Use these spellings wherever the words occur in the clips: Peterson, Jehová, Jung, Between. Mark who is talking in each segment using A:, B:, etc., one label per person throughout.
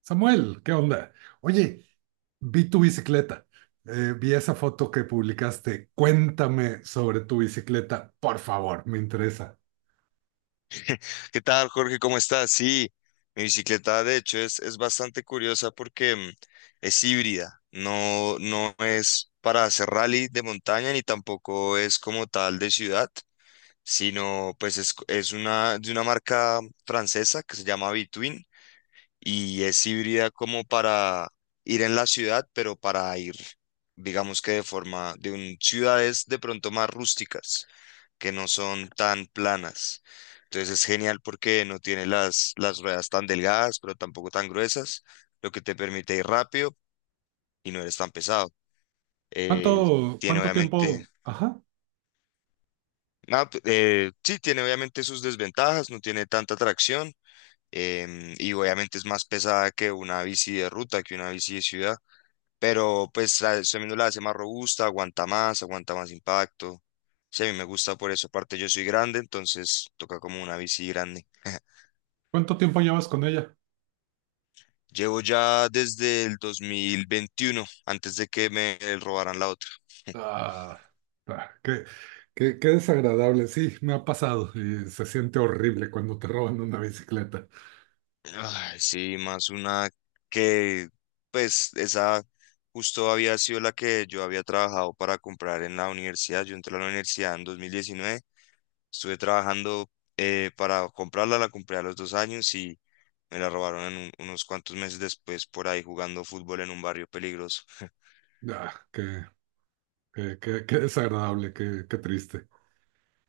A: Samuel, ¿qué onda? Oye, vi tu bicicleta, vi esa foto que publicaste. Cuéntame sobre tu bicicleta, por favor, me interesa.
B: ¿Qué tal, Jorge? ¿Cómo estás? Sí, mi bicicleta de hecho es bastante curiosa porque es híbrida, no, no es para hacer rally de montaña ni tampoco es como tal de ciudad, sino pues es una de una marca francesa que se llama Between y es híbrida como para ir en la ciudad, pero para ir, digamos que de forma de un, ciudades de pronto más rústicas que no son tan planas. Entonces es genial porque no tiene las ruedas tan delgadas, pero tampoco tan gruesas, lo que te permite ir rápido y no eres tan pesado. Eh,
A: ¿Cuánto,
B: Tiene
A: cuánto
B: obviamente,
A: tiempo, ajá,
B: no, sí, tiene obviamente sus desventajas, no tiene tanta tracción, y obviamente es más pesada que una bici de ruta, que una bici de ciudad, pero pues eso mismo la hace más robusta, aguanta más impacto. Sí, a mí me gusta por eso. Aparte, yo soy grande, entonces toca como una bici grande.
A: cuánto tiempo llevas con ella?
B: Llevo ya desde el 2021, antes de que me robaran la otra.
A: Ah, ah, qué desagradable, sí, me ha pasado y se siente horrible cuando te roban una bicicleta.
B: Ay, sí, más una que, pues, esa justo había sido la que yo había trabajado para comprar en la universidad. Yo entré a la universidad en 2019, estuve trabajando para comprarla, la compré a los dos años y me la robaron en unos cuantos meses después por ahí jugando fútbol en un barrio peligroso.
A: Ah, qué desagradable, qué triste.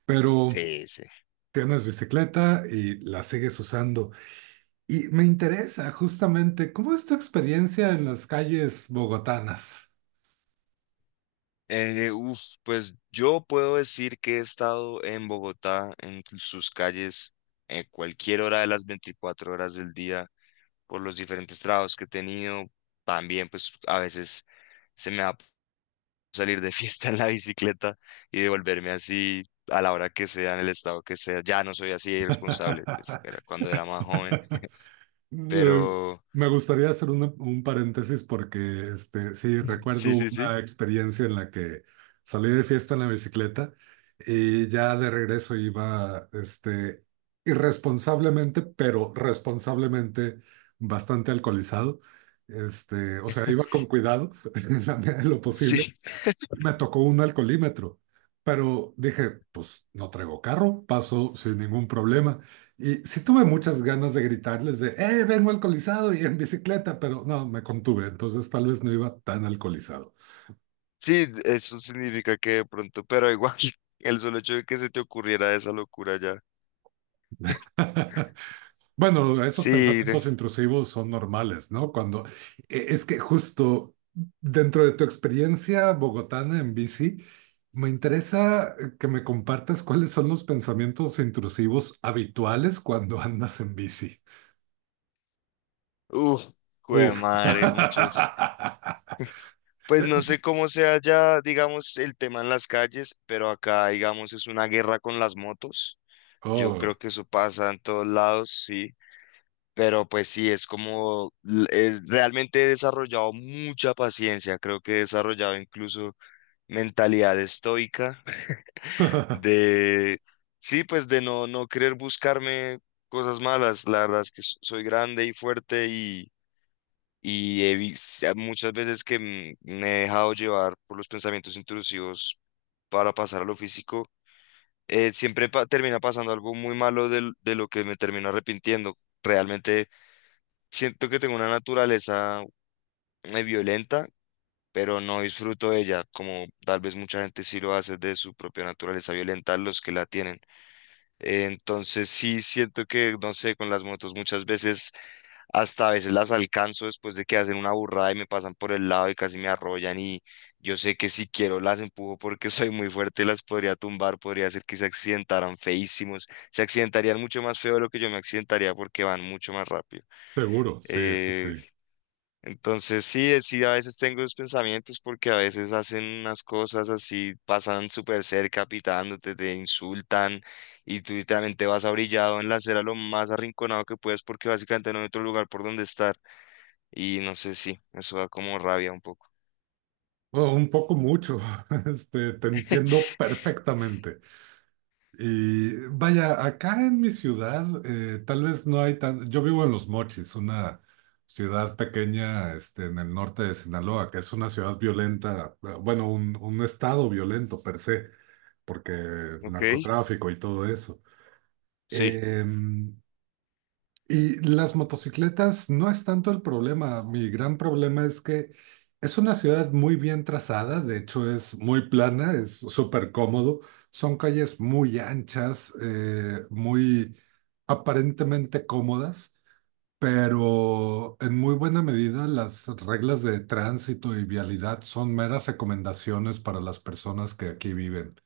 A: Pero
B: Sí, sí.
A: tienes bicicleta y la sigues usando. Y me interesa justamente, ¿cómo es tu experiencia en las calles bogotanas?
B: Uf, pues yo puedo decir que he estado en Bogotá, en sus calles, en cualquier hora de las 24 horas del día, por los diferentes trabajos que he tenido. También, pues a veces se me va salir de fiesta en la bicicleta y devolverme así a la hora que sea, en el estado que sea. Ya no soy así de irresponsable, pues era cuando era más joven,
A: Eh,
B: pero
A: Me gustaría hacer un paréntesis porque sí,
B: sí,
A: recuerdo
B: sí, sí.
A: una experiencia en la que salí de fiesta en la bicicleta y ya de regreso iba irresponsablemente, pero responsablemente bastante alcoholizado. O sea, iba con cuidado en la medida de lo posible
B: Sí,
A: y me tocó un alcoholímetro, pero dije, pues no traigo carro, paso sin ningún problema. Y sí tuve muchas ganas de gritarles de, vengo alcoholizado y en bicicleta, pero no, me contuve, entonces tal vez no iba tan alcoholizado.
B: sí, eso significa que de pronto, pero igual, el solo hecho de que se te ocurriera esa locura ya.
A: Bueno, esos
B: Sí, re-
A: pensamientos intrusivos son normales, ¿no? Cuando es que justo dentro de tu experiencia bogotana en bici, me interesa que me compartas cuáles son los pensamientos intrusivos habituales cuando andas en bici.
B: Uf, jue
A: Uf.
B: madre, muchos. Pues no
A: Es-
B: sé cómo sea ya, digamos, el tema en las calles, pero acá, digamos, es una guerra con las motos. Yo
A: Oh.
B: creo que eso pasa en todos lados, sí. Pero pues sí, es como, es realmente he desarrollado mucha paciencia, creo que he desarrollado incluso mentalidad estoica de, sí, pues de no, no querer buscarme cosas malas. La verdad es que soy grande y fuerte y muchas veces que me he dejado llevar por los pensamientos intrusivos para pasar a lo físico. Eh, siempre termina pasando algo muy malo de lo que me termino arrepintiendo. Realmente siento que tengo una naturaleza violenta, pero no disfruto de ella, como tal vez mucha gente sí lo hace de su propia naturaleza violenta, los que la tienen. Entonces sí siento que, no sé, con las motos muchas veces, hasta a veces las alcanzo después de que hacen una burrada y me pasan por el lado y casi me arrollan y yo sé que si quiero las empujo porque soy muy fuerte y las podría tumbar, podría hacer que se accidentaran feísimos, se accidentarían mucho más feo de lo que yo me accidentaría porque van mucho más rápido.
A: Seguro, sí, sí, sí.
B: Eh, entonces sí, sí, a veces tengo esos pensamientos porque a veces hacen unas cosas así, pasan súper cerca pitándote, te insultan y tú literalmente vas abrillado en la acera lo más arrinconado que puedes porque básicamente no hay otro lugar por donde estar. Y no sé, sí, eso da como rabia un poco.
A: Oh, un poco mucho. Este, te entiendo perfectamente. Y vaya, acá en mi ciudad, tal vez no hay tan... Yo vivo en Los Mochis, una ciudad pequeña, en el norte de Sinaloa, que es una ciudad violenta, bueno, un estado violento per se, porque
B: Ok,
A: narcotráfico y todo eso.
B: sí,
A: Em, y las motocicletas no es tanto el problema. Mi gran problema es que es una ciudad muy bien trazada, de hecho es muy plana, es súper cómodo. Son calles muy anchas, muy aparentemente cómodas, pero en muy buena medida las reglas de tránsito y vialidad son meras recomendaciones para las personas que aquí viven.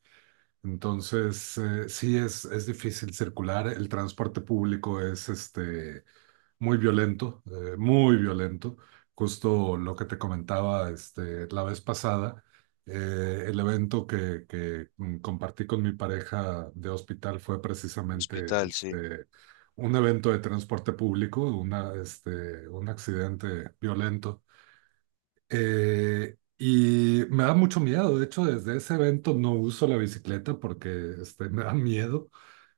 A: Entonces, es difícil circular, el transporte público es muy violento, muy violento. Justo lo que te comentaba la vez pasada, el evento que compartí con mi pareja de hospital fue
B: el
A: precisamente
B: hospital, sí.
A: un evento de transporte público, un accidente violento. Y me da mucho miedo, de hecho, desde ese evento no uso la bicicleta porque me da miedo.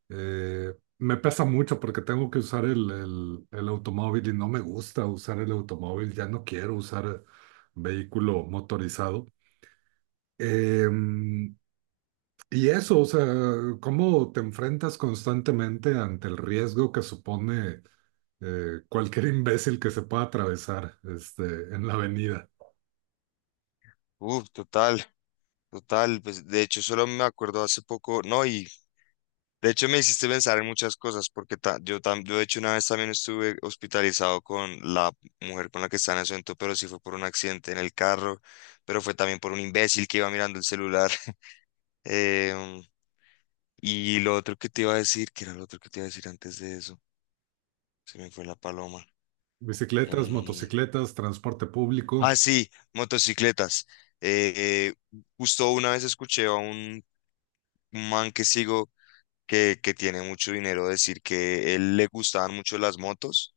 A: Eh, me pesa mucho porque tengo que usar el automóvil y no me gusta usar el automóvil, ya no quiero usar vehículo motorizado. Em, y eso, o sea, cómo te enfrentas constantemente ante el riesgo que supone cualquier imbécil que se pueda atravesar en la avenida.
B: Uf, total, total. Pues de hecho solo me acuerdo hace poco, no, y de hecho, me hiciste pensar en muchas cosas, porque yo, yo de hecho una vez también estuve hospitalizado con la mujer con la que estaba en ese momento, pero sí fue por un accidente en el carro, pero fue también por un imbécil que iba mirando el celular. Em, ¿Y lo otro que te iba a decir, que era lo otro que te iba a decir antes de eso? Se me fue la paloma.
A: Bicicletas,
B: Em,
A: motocicletas, transporte público.
B: ah, sí, motocicletas. Justo una vez escuché a un man que sigo que tiene mucho dinero decir que él le gustaban mucho las motos,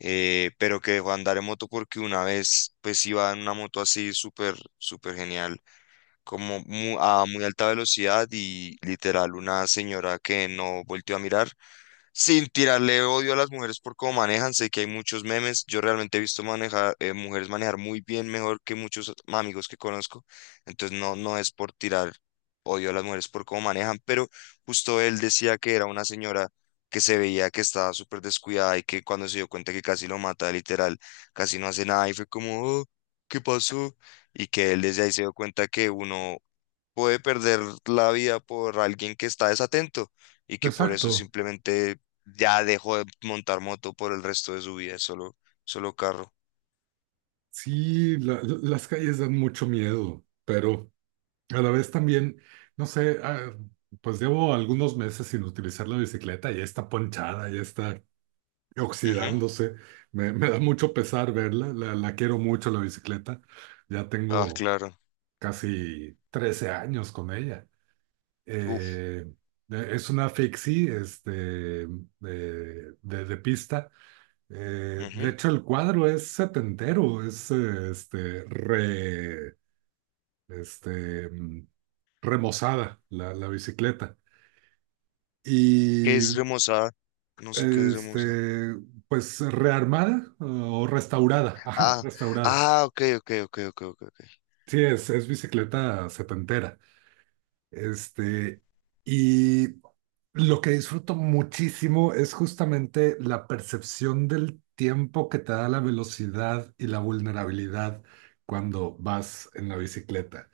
B: pero que dejó de andar en moto porque una vez pues iba en una moto así súper, súper genial, como a muy alta velocidad y literal una señora que no volteó a mirar, sin tirarle odio a las mujeres por cómo manejan. Sé que hay muchos memes. Yo realmente he visto manejar, mujeres manejar muy bien, mejor que muchos amigos que conozco. Entonces no, no es por tirar odio a las mujeres por cómo manejan, pero justo él decía que era una señora que se veía que estaba súper descuidada y que cuando se dio cuenta que casi lo mata, literal, casi no hace nada y fue como: "Oh, ¿qué pasó?". Y que él desde ahí se dio cuenta que uno puede perder la vida por alguien que está desatento y que por eso
A: Exacto.
B: simplemente ya dejó de montar moto por el resto de su vida, es solo, solo carro.
A: Sí, las calles dan mucho miedo, pero... A la vez también, no sé, ah, pues llevo algunos meses sin utilizar la bicicleta, ya está ponchada, ya está
B: Ujú.
A: oxidándose. Me da mucho pesar verla, la quiero mucho la bicicleta. Ya
B: Ah,
A: tengo
B: claro.
A: casi 13 años con ella.
B: Uf.
A: Eh, eh, es una fixie, de, de pista. De
B: Ujú.
A: hecho, el cuadro es setentero, es este, remozada la bicicleta.
B: ¿Qué
A: Y
B: es remozada? No sé qué es remozada.
A: este, pues rearmada o restaurada. Ajá,
B: Ah,
A: restaurada.
B: ah, ok, ok, ok, ok, ok, ok.
A: Sí, es bicicleta setentera. Este, y lo que disfruto muchísimo es justamente la percepción del tiempo que te da la velocidad y la vulnerabilidad cuando vas en la bicicleta.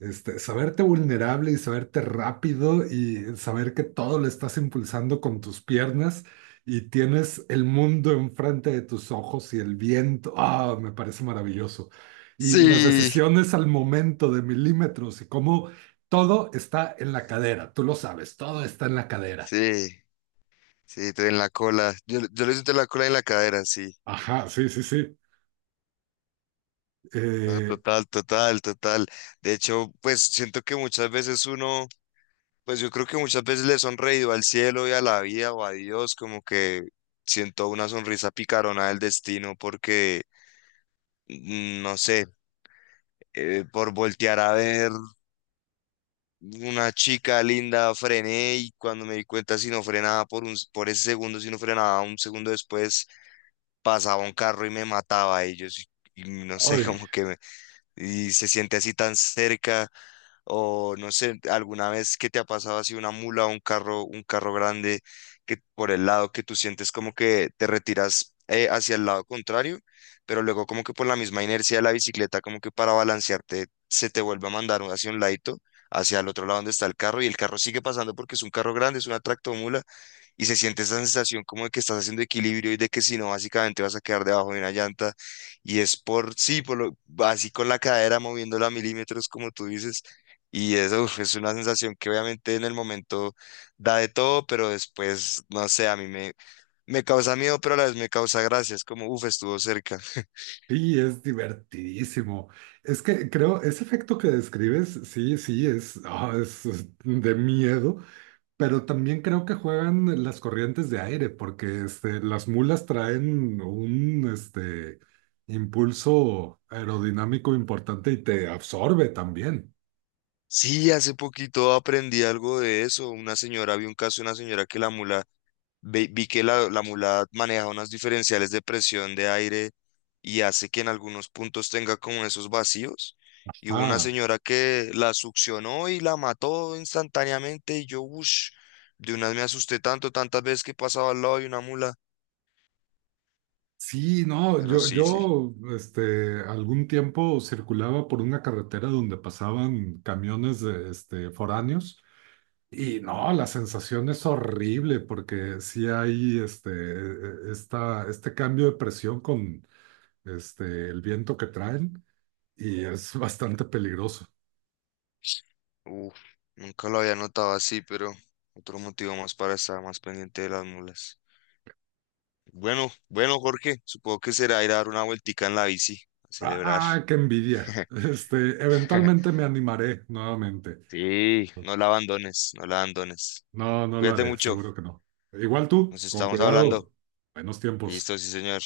A: Este, saberte vulnerable y saberte rápido y saber que todo lo estás impulsando con tus piernas y tienes el mundo enfrente de tus ojos y el viento. Ah, me parece maravilloso. Y las
B: Sí,
A: decisiones al momento de milímetros y cómo todo está en la cadera. Tú lo sabes, todo está en la cadera.
B: sí, sí, en la cola. Yo le siento la cola en la cadera, sí.
A: Ajá, sí, sí, sí.
B: No,
A: Eh,
B: total, total, total. De hecho, pues siento que muchas veces uno, pues yo creo que muchas veces le he sonreído al cielo y a la vida o a Dios, como que siento una sonrisa picarona del destino porque, no sé, por voltear a ver una chica linda frené y cuando me di cuenta si no frenaba por un, por ese segundo, si no frenaba un segundo después, pasaba un carro y me mataba a ellos. Y yo sí, y no sé,
A: ay,
B: como que me, y se siente así tan cerca. O no sé, alguna vez que te ha pasado así una mula o un carro grande que por el lado que tú sientes como que te retiras hacia el lado contrario, pero luego como que por la misma inercia de la bicicleta, como que para balancearte se te vuelve a mandar hacia un ladito, hacia el otro lado donde está el carro y el carro sigue pasando porque es un carro grande, es una tractomula y se siente esa sensación como de que estás haciendo equilibrio y de que si no, básicamente vas a quedar debajo de una llanta y es por, sí, por lo, así con la cadera moviéndola a milímetros, como tú dices, y eso uf, es una sensación que obviamente en el momento da de todo, pero después, no sé, a mí me, me causa miedo, pero a la vez me causa gracia. Es como, uff, estuvo cerca.
A: Sí, es divertidísimo. Es que creo, ese efecto que describes, sí, sí, es, ah, es de miedo, pero también creo que juegan las corrientes de aire, porque las mulas traen un impulso aerodinámico importante y te absorbe también.
B: Sí, hace poquito aprendí algo de eso. Una señora, vi un caso de una señora que la mula, vi que la mula maneja unos diferenciales de presión de aire y hace que en algunos puntos tenga como esos vacíos. Y hubo una
A: Ah,
B: señora que la succionó y la mató instantáneamente. Y yo, uff, de unas me asusté tanto, tantas veces que pasaba al lado de una mula.
A: sí, no,
B: Pero sí, sí,
A: yo algún tiempo circulaba por una carretera donde pasaban camiones de, foráneos. Y no, la sensación es horrible porque sí hay este cambio de presión con el viento que traen y es bastante peligroso.
B: uff, nunca lo había notado así, pero otro motivo más para estar más pendiente de las mulas. Bueno, bueno, Jorge, supongo que será ir a dar una vueltica en la bici, a celebrar.
A: ¡Ah, qué envidia! Este, eventualmente me animaré nuevamente.
B: Sí, no la abandones, no la abandones.
A: No, no lo
B: Cuídate
A: haré,
B: mucho,
A: seguro que no. Igual tú,
B: nos
A: con
B: estamos hablando.
A: cuidado. Buenos tiempos.
B: Listo, sí, señor.